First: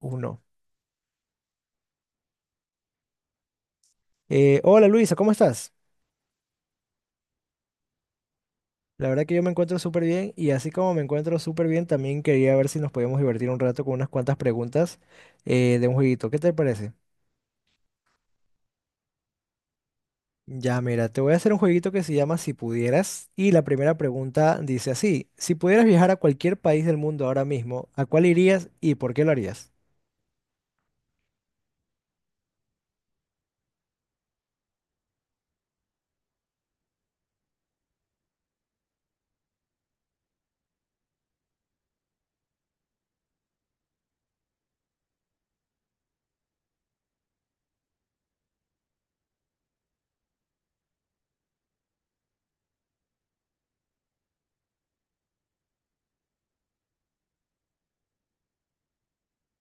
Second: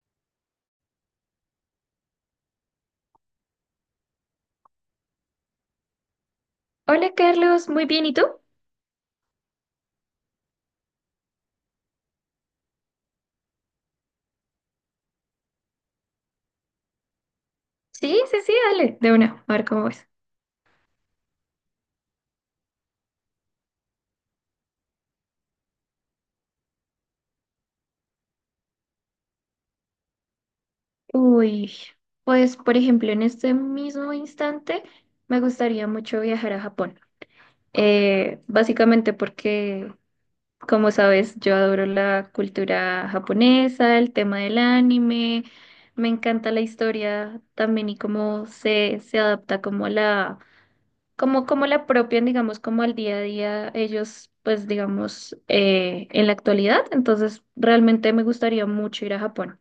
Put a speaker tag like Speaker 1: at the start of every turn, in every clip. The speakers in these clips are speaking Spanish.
Speaker 1: Uno. Hola Luisa, ¿cómo estás?
Speaker 2: Hola Carlos, muy bien, ¿y tú?
Speaker 1: La verdad que yo me encuentro súper bien y así como me encuentro súper bien, también quería ver si nos podíamos divertir un rato con unas cuantas preguntas de un jueguito. ¿Qué te parece?
Speaker 2: Sí, sí, sí, dale, de una, a ver cómo es.
Speaker 1: Ya, mira, te voy a hacer un jueguito que se llama Si pudieras y la primera pregunta dice así, si pudieras viajar a cualquier país del mundo ahora mismo, ¿a cuál irías y por qué lo harías?
Speaker 2: Uy, pues por ejemplo, en este mismo instante me gustaría mucho viajar a Japón. Básicamente porque, como sabes, yo adoro la cultura japonesa, el tema del anime, me encanta la historia también y cómo se adapta como a la como, como la apropian, digamos, como al día a día ellos, pues, digamos, en la actualidad. Entonces, realmente me gustaría mucho ir a Japón.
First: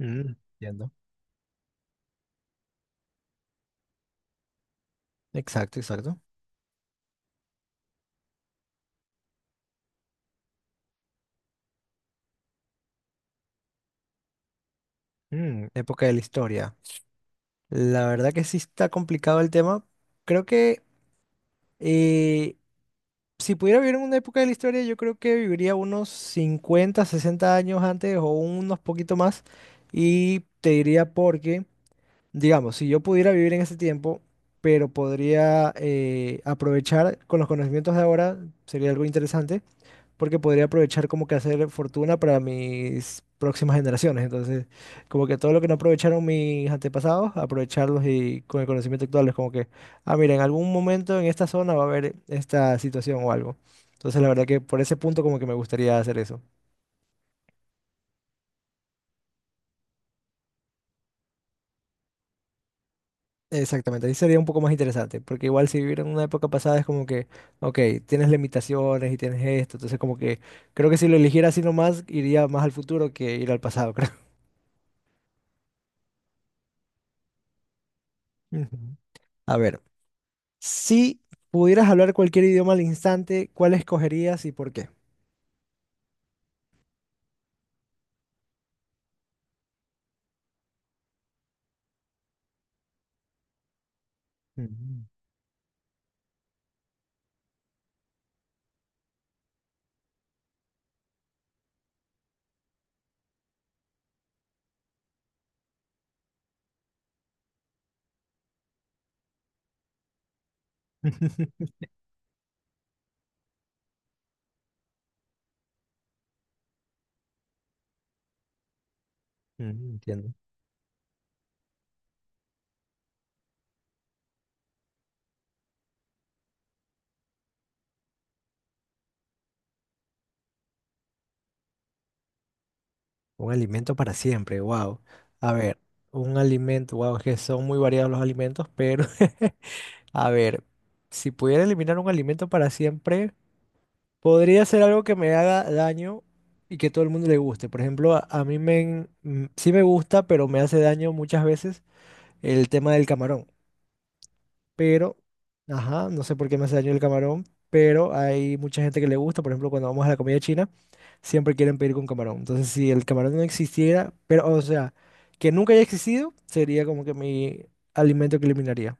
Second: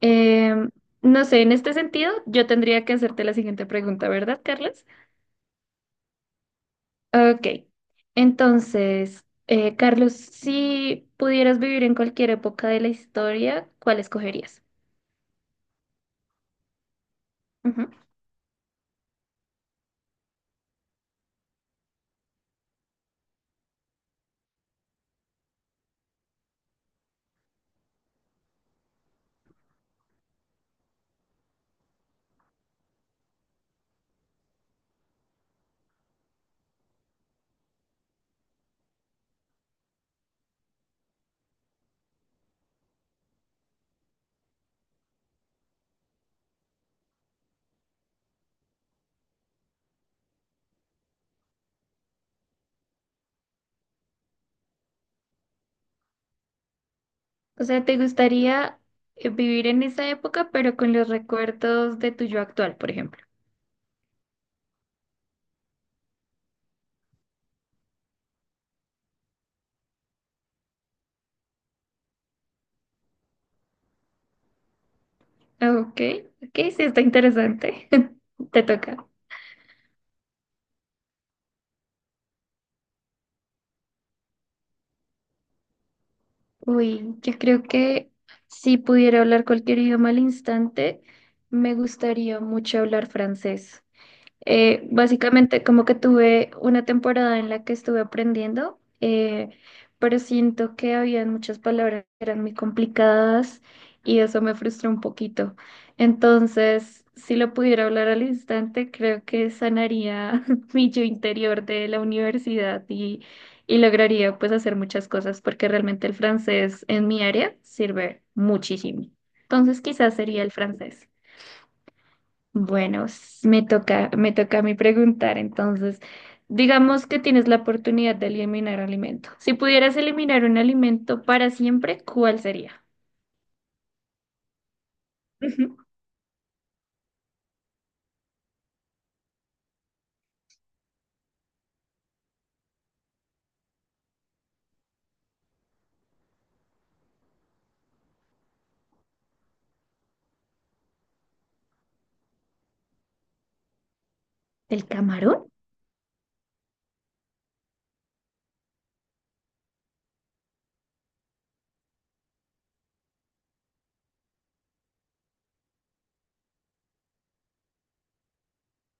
Speaker 1: Mm,
Speaker 2: Em,
Speaker 1: Entiendo.
Speaker 2: no sé, en este sentido, yo tendría que hacerte la siguiente pregunta, ¿verdad, Carlos?
Speaker 1: Exacto, exacto.
Speaker 2: Ok. Entonces, Carlos, si pudieras vivir en cualquier época de la historia, ¿cuál escogerías?
Speaker 1: Época de la historia.
Speaker 2: Ujú.
Speaker 1: La verdad que sí está complicado el tema. Creo que Eh, si pudiera vivir en una época de la historia, yo creo que viviría unos 50, 60 años antes o unos poquito más. Y te diría porque, digamos, si yo pudiera vivir en ese tiempo, pero podría aprovechar con los conocimientos de ahora, sería algo interesante porque podría aprovechar como que hacer fortuna para mis próximas generaciones. Entonces, como que todo lo que no aprovecharon mis antepasados, aprovecharlos y con el conocimiento actual es como que, ah, mira, en algún momento en esta zona va a haber esta situación o algo. Entonces, la verdad que por ese punto como que me gustaría hacer eso.
Speaker 2: O sea, ¿te gustaría vivir en esa época, pero con los recuerdos de tu yo actual, por ejemplo?
Speaker 1: Exactamente, ahí sería un poco más interesante, porque igual si vivir en una época pasada es como que, ok, tienes limitaciones y tienes esto, entonces como que creo que si lo eligiera así nomás, iría más al futuro que ir al pasado, creo.
Speaker 2: Ok, ok, sí, está interesante. Te
Speaker 1: Ujú.
Speaker 2: toca.
Speaker 1: A ver. Si pudieras hablar cualquier idioma al instante, ¿cuál escogerías y por qué?
Speaker 2: Uy, yo creo que si pudiera hablar cualquier idioma al instante, me gustaría mucho hablar francés.
Speaker 1: Mm.
Speaker 2: Básicamente como que tuve una temporada en la que estuve aprendiendo, pero siento que había muchas palabras que eran muy complicadas y eso me frustró un poquito. Entonces, si lo pudiera hablar al instante, creo que sanaría mi yo interior de la universidad y lograría pues hacer muchas cosas porque realmente el francés en mi área sirve muchísimo. Entonces, quizás
Speaker 1: Entiendo.
Speaker 2: sería el francés. Bueno, me toca a mí preguntar, entonces, digamos que tienes la oportunidad de eliminar alimento. Si pudieras eliminar un alimento para siempre, ¿cuál sería?
Speaker 1: Un alimento para siempre, wow. A
Speaker 2: Ujú.
Speaker 1: ver, un alimento, wow, es que son muy variados los alimentos, pero a ver, si pudiera eliminar un alimento para siempre, podría ser algo que me haga daño y que todo el mundo le guste. Por ejemplo, a mí me, sí me gusta, pero me hace daño muchas veces el tema del camarón.
Speaker 2: ¿El
Speaker 1: Pero,
Speaker 2: camarón?
Speaker 1: ajá, no sé por qué me hace daño el camarón, pero hay mucha gente que le gusta, por ejemplo, cuando vamos a la comida china, siempre quieren pedir con camarón. Entonces, si el camarón no existiera, pero, o sea, que nunca haya existido, sería como que mi alimento que eliminaría.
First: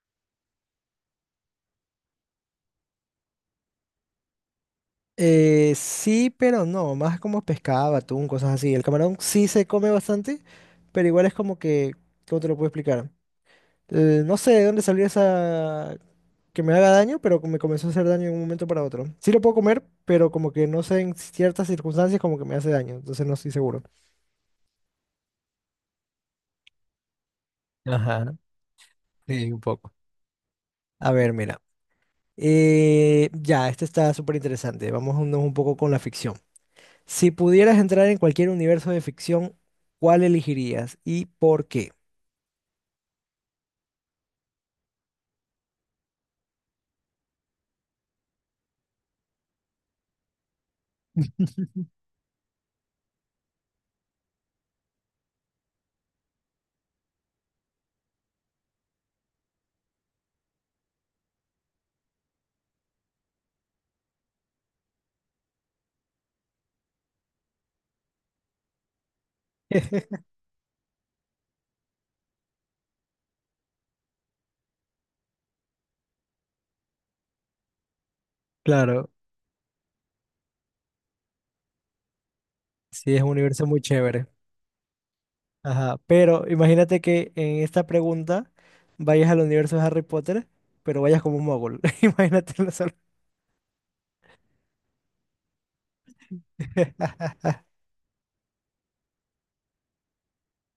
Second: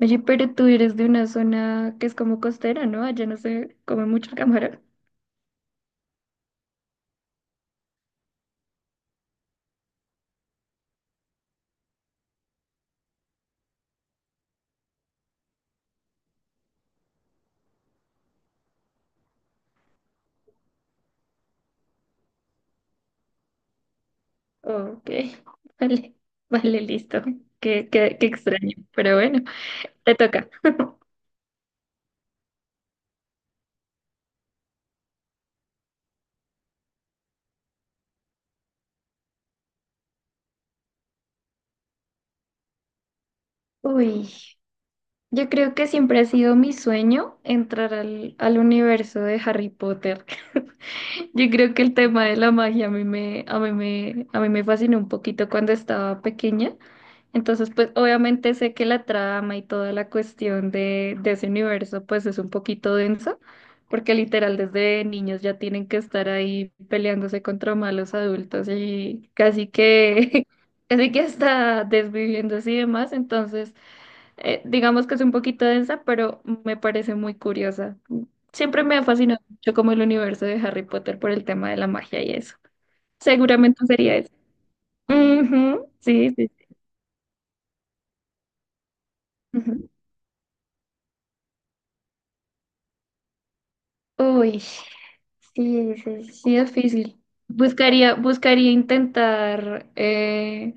Speaker 2: Oye, pero tú eres de una zona que es como costera, ¿no? Allá no se come mucho el camarón.
Speaker 1: Sí, pero no, más como pescado, atún, cosas así. El camarón sí se come bastante, pero igual es como que, ¿cómo te lo puedo explicar? No sé de dónde salió esa que me haga daño, pero me comenzó a hacer daño de un momento para otro. Sí lo puedo comer, pero como que no sé en ciertas circunstancias como que me hace daño, entonces no estoy seguro.
Speaker 2: Ok, vale, vale, listo. Qué, qué, qué
Speaker 1: Ajá,
Speaker 2: extraño, pero bueno,
Speaker 1: sí, un poco.
Speaker 2: te toca.
Speaker 1: A ver, mira. Ya, este está súper interesante. Vámonos un poco con la ficción. Si pudieras entrar en cualquier universo de ficción, ¿cuál elegirías y por qué?
Speaker 2: Uy, yo creo que siempre ha sido mi sueño entrar al universo de Harry Potter. Yo creo que el tema de la magia a mí me fascinó un poquito cuando estaba pequeña. Entonces, pues obviamente sé que la trama y toda la cuestión de ese universo, pues es un poquito densa, porque literal desde niños ya tienen que estar ahí peleándose contra malos adultos y casi que, casi que hasta desviviéndose y demás. Entonces, digamos que es un poquito densa, pero me parece muy curiosa. Siempre me ha
Speaker 1: Claro,
Speaker 2: fascinado mucho como el universo de Harry Potter por el tema de la magia y eso.
Speaker 1: sí, es un universo muy
Speaker 2: Seguramente sería
Speaker 1: chévere.
Speaker 2: eso. Ujú,
Speaker 1: Ajá,
Speaker 2: sí,
Speaker 1: pero
Speaker 2: sí. sí,
Speaker 1: imagínate que en esta pregunta vayas al universo de
Speaker 2: ujú.
Speaker 1: Harry Potter, pero vayas como un mogul. Imagínate la solución.
Speaker 2: Uy, sí, sí, sí, difícil. Buscaría intentar,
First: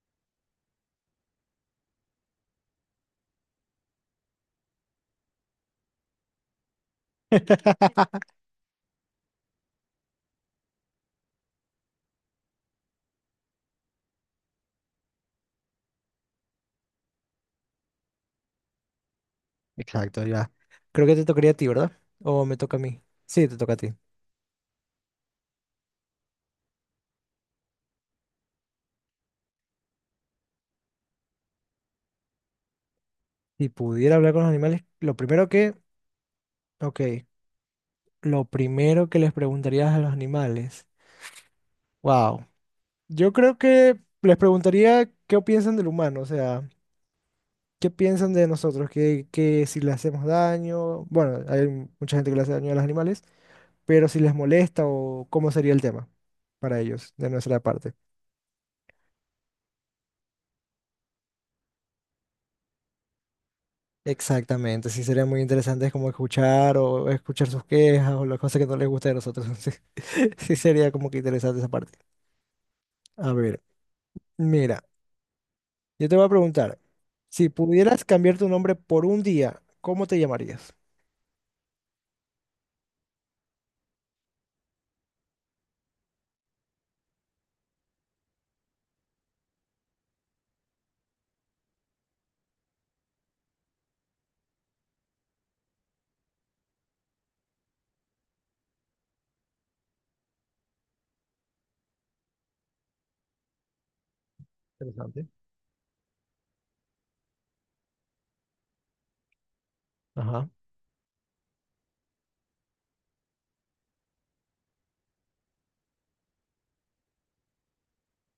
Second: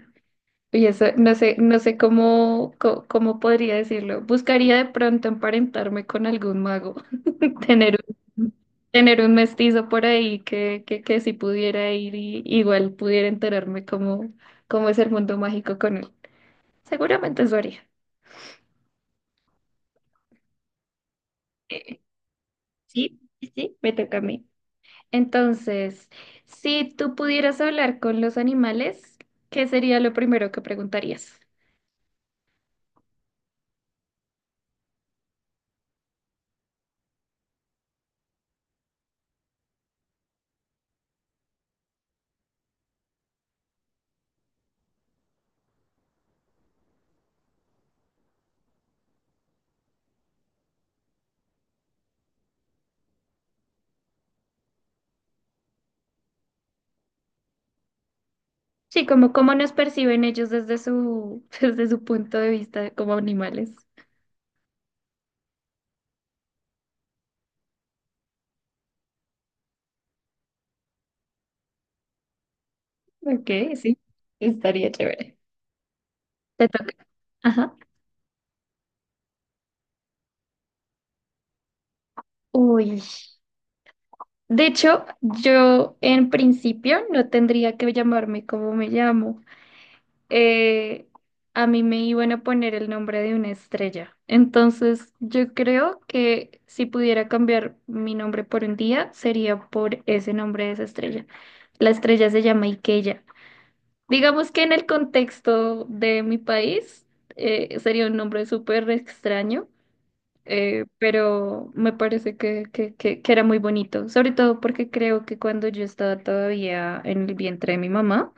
Speaker 2: y eso, no sé, cómo podría decirlo. Buscaría de pronto emparentarme con algún mago. Tener un, tener un mestizo por ahí que si pudiera ir y igual pudiera enterarme cómo, cómo es el mundo mágico con él. Seguramente eso haría.
Speaker 1: Exacto, ya. Creo que te tocaría a ti, ¿verdad?
Speaker 2: Eh,
Speaker 1: ¿O me toca a mí?
Speaker 2: sí,
Speaker 1: Sí, te toca a
Speaker 2: sí, me
Speaker 1: ti.
Speaker 2: toca a mí. Entonces, si tú pudieras hablar con los animales, ¿qué sería lo primero que preguntarías?
Speaker 1: Si pudiera hablar con los animales, lo primero que, ok, lo primero que les preguntarías a los animales, wow, yo creo que les preguntaría qué piensan del humano, o sea, qué piensan de nosotros, que si le hacemos daño, bueno, hay mucha gente que le hace daño a los animales, pero si les molesta o cómo sería el tema para ellos de nuestra parte.
Speaker 2: Sí, como cómo nos perciben ellos desde su, desde su punto de vista como animales.
Speaker 1: Exactamente, sí sería muy interesante como escuchar o escuchar sus quejas o las cosas que no les gusta de nosotros. Sí, sí sería como que interesante esa parte. A ver,
Speaker 2: Ok, sí,
Speaker 1: mira,
Speaker 2: estaría chévere.
Speaker 1: yo te voy a
Speaker 2: Te
Speaker 1: preguntar,
Speaker 2: toca.
Speaker 1: si
Speaker 2: Ajá.
Speaker 1: pudieras cambiar tu nombre por un día, ¿cómo te llamarías?
Speaker 2: Uy. De hecho, yo en principio no tendría que llamarme como me llamo. Eh, a mí me iban a poner el nombre de una estrella. Entonces, yo creo que si pudiera cambiar mi nombre por un día, sería por ese nombre de esa estrella. La estrella se llama Ikella. Digamos que en el
Speaker 1: Interesante.
Speaker 2: contexto de mi país, sería un nombre súper extraño
Speaker 1: Ajá.
Speaker 2: pero me parece que era muy bonito, sobre todo porque creo que cuando yo estaba todavía en el vientre de mi mamá,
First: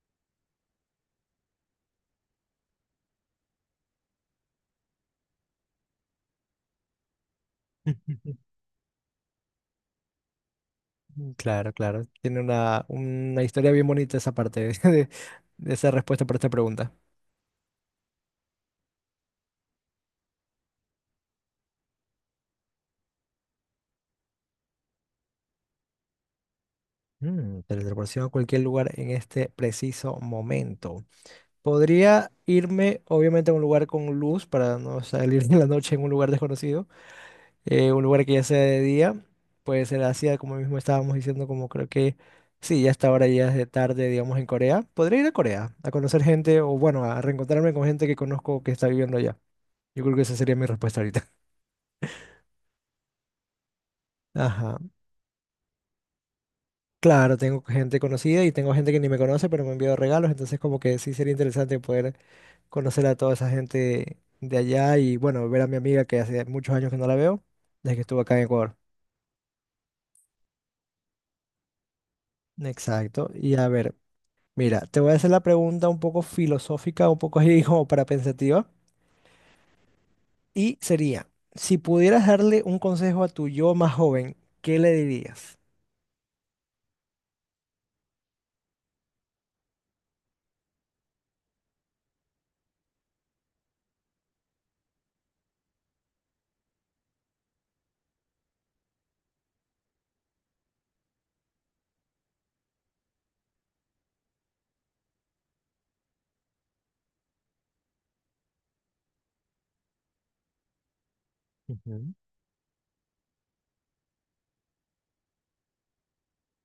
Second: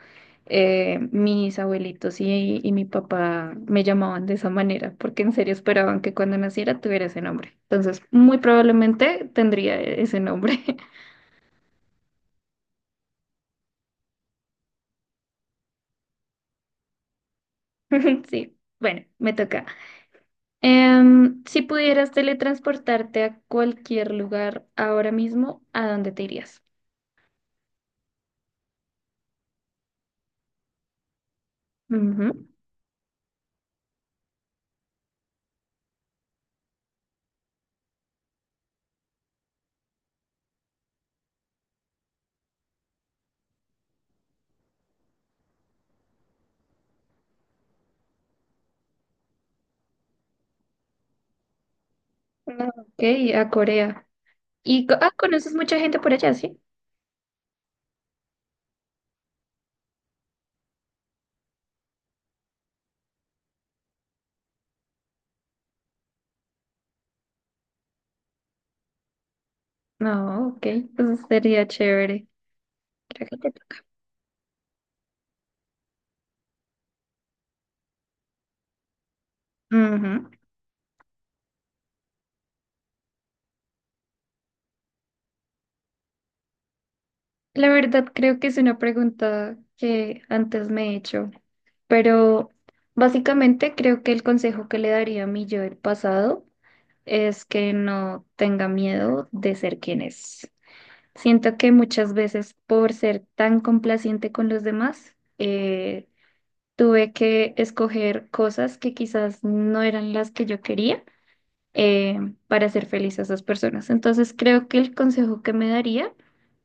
Speaker 2: mis abuelitos y mi papá me llamaban de esa manera, porque en serio esperaban que cuando naciera tuviera ese nombre. Entonces, muy probablemente tendría ese nombre.
Speaker 1: Claro, claro. Tiene una, historia bien bonita esa parte de esa respuesta para esta pregunta.
Speaker 2: Sí, bueno, me toca. Si pudieras teletransportarte a cualquier lugar ahora mismo, ¿a dónde te irías?
Speaker 1: Teletransportación a cualquier lugar en este preciso momento. Podría
Speaker 2: Ujú.
Speaker 1: irme, obviamente, a un lugar con luz para no salir en la noche en un lugar desconocido, un lugar que ya sea de día. Puede ser Asia, como mismo estábamos diciendo, como creo que sí, ya hasta ahora ya es de tarde, digamos, en Corea. Podría ir a Corea a conocer gente o, bueno, a reencontrarme con gente que conozco que está viviendo allá. Yo creo que esa sería mi respuesta ahorita.
Speaker 2: No, Ok, a Corea.
Speaker 1: Ajá.
Speaker 2: Y conoces mucha gente por allá, ¿sí?
Speaker 1: Claro, tengo gente conocida y tengo gente que ni me conoce, pero me ha enviado regalos, entonces como que sí sería interesante poder conocer a toda esa gente de allá y bueno, ver a mi amiga que hace muchos años que no la veo, desde que estuvo acá en Ecuador.
Speaker 2: No, ok, pues sería chévere. Creo
Speaker 1: Exacto.
Speaker 2: que te
Speaker 1: Y a
Speaker 2: toca.
Speaker 1: ver, mira, te voy a hacer la pregunta un poco filosófica, un poco así como para pensativa.
Speaker 2: Ujú.
Speaker 1: Y sería, si pudieras darle un consejo a tu yo más joven, ¿qué le dirías?
Speaker 2: La verdad, creo que es una pregunta que antes me he hecho, pero básicamente creo que el consejo que le daría a mi yo del pasado es que no tenga miedo de ser quien es. Siento que muchas veces por ser tan complaciente con los demás, tuve que escoger cosas que quizás no eran las que yo quería
Speaker 1: Ujú,
Speaker 2: eh, para hacer feliz a esas personas. Entonces creo que el consejo que me daría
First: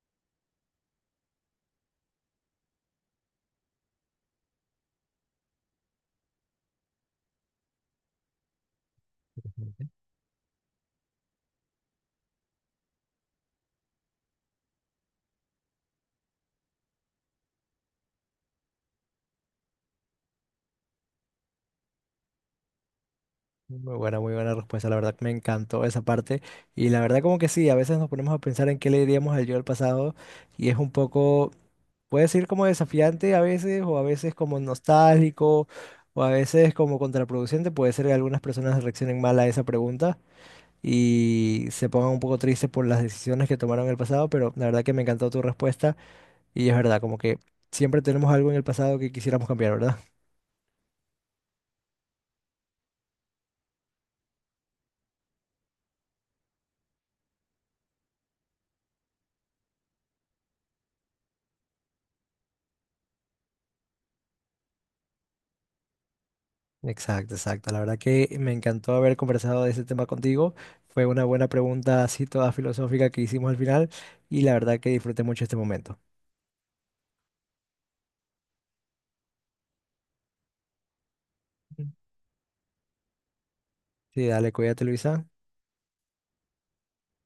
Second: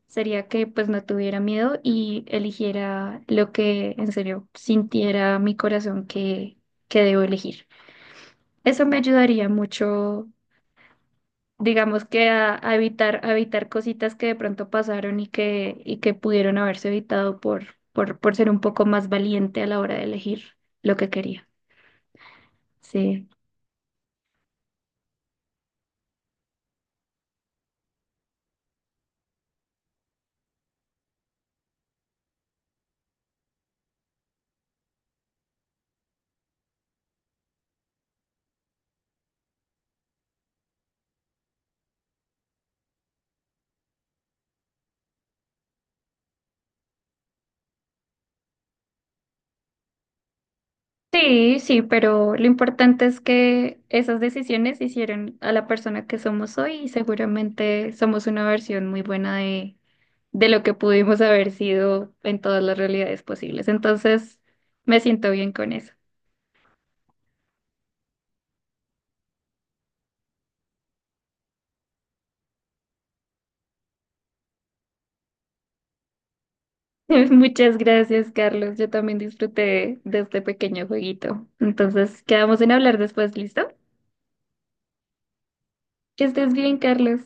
Speaker 2: sería que pues no tuviera miedo y eligiera lo que en serio sintiera mi corazón que debo elegir. Eso me ayudaría
Speaker 1: ujú.
Speaker 2: mucho, digamos que a evitar cositas que de pronto pasaron y que pudieron haberse evitado por ser un poco más valiente a la hora de elegir lo que quería. Sí.
Speaker 1: Muy buena respuesta. La verdad que me encantó esa parte. Y la verdad como que sí, a veces nos ponemos a pensar en qué le diríamos al yo del pasado y es un poco, puede ser como desafiante a veces o a veces como nostálgico o a veces como contraproducente. Puede ser que algunas personas reaccionen mal a esa pregunta y se pongan un poco tristes por las decisiones que tomaron en el pasado, pero la verdad que me encantó tu respuesta y es verdad, como que siempre tenemos algo en el pasado que quisiéramos cambiar, ¿verdad?
Speaker 2: Sí, sí, pero lo importante es que esas decisiones hicieron a la persona que somos hoy y seguramente somos una versión muy buena de lo que pudimos haber sido en todas las realidades posibles. Entonces, me siento bien con eso.
Speaker 1: Exacto, exacto. La verdad que me encantó haber conversado de ese tema contigo. Fue una buena pregunta así toda filosófica que hicimos al final y la verdad que disfruté mucho este momento.
Speaker 2: Muchas gracias, Carlos. Yo también disfruté de este pequeño jueguito.
Speaker 1: Mm.
Speaker 2: Entonces, quedamos en hablar después, ¿listo?
Speaker 1: Sí, dale, cuídate, Luisa.
Speaker 2: Que estés bien, Carlos.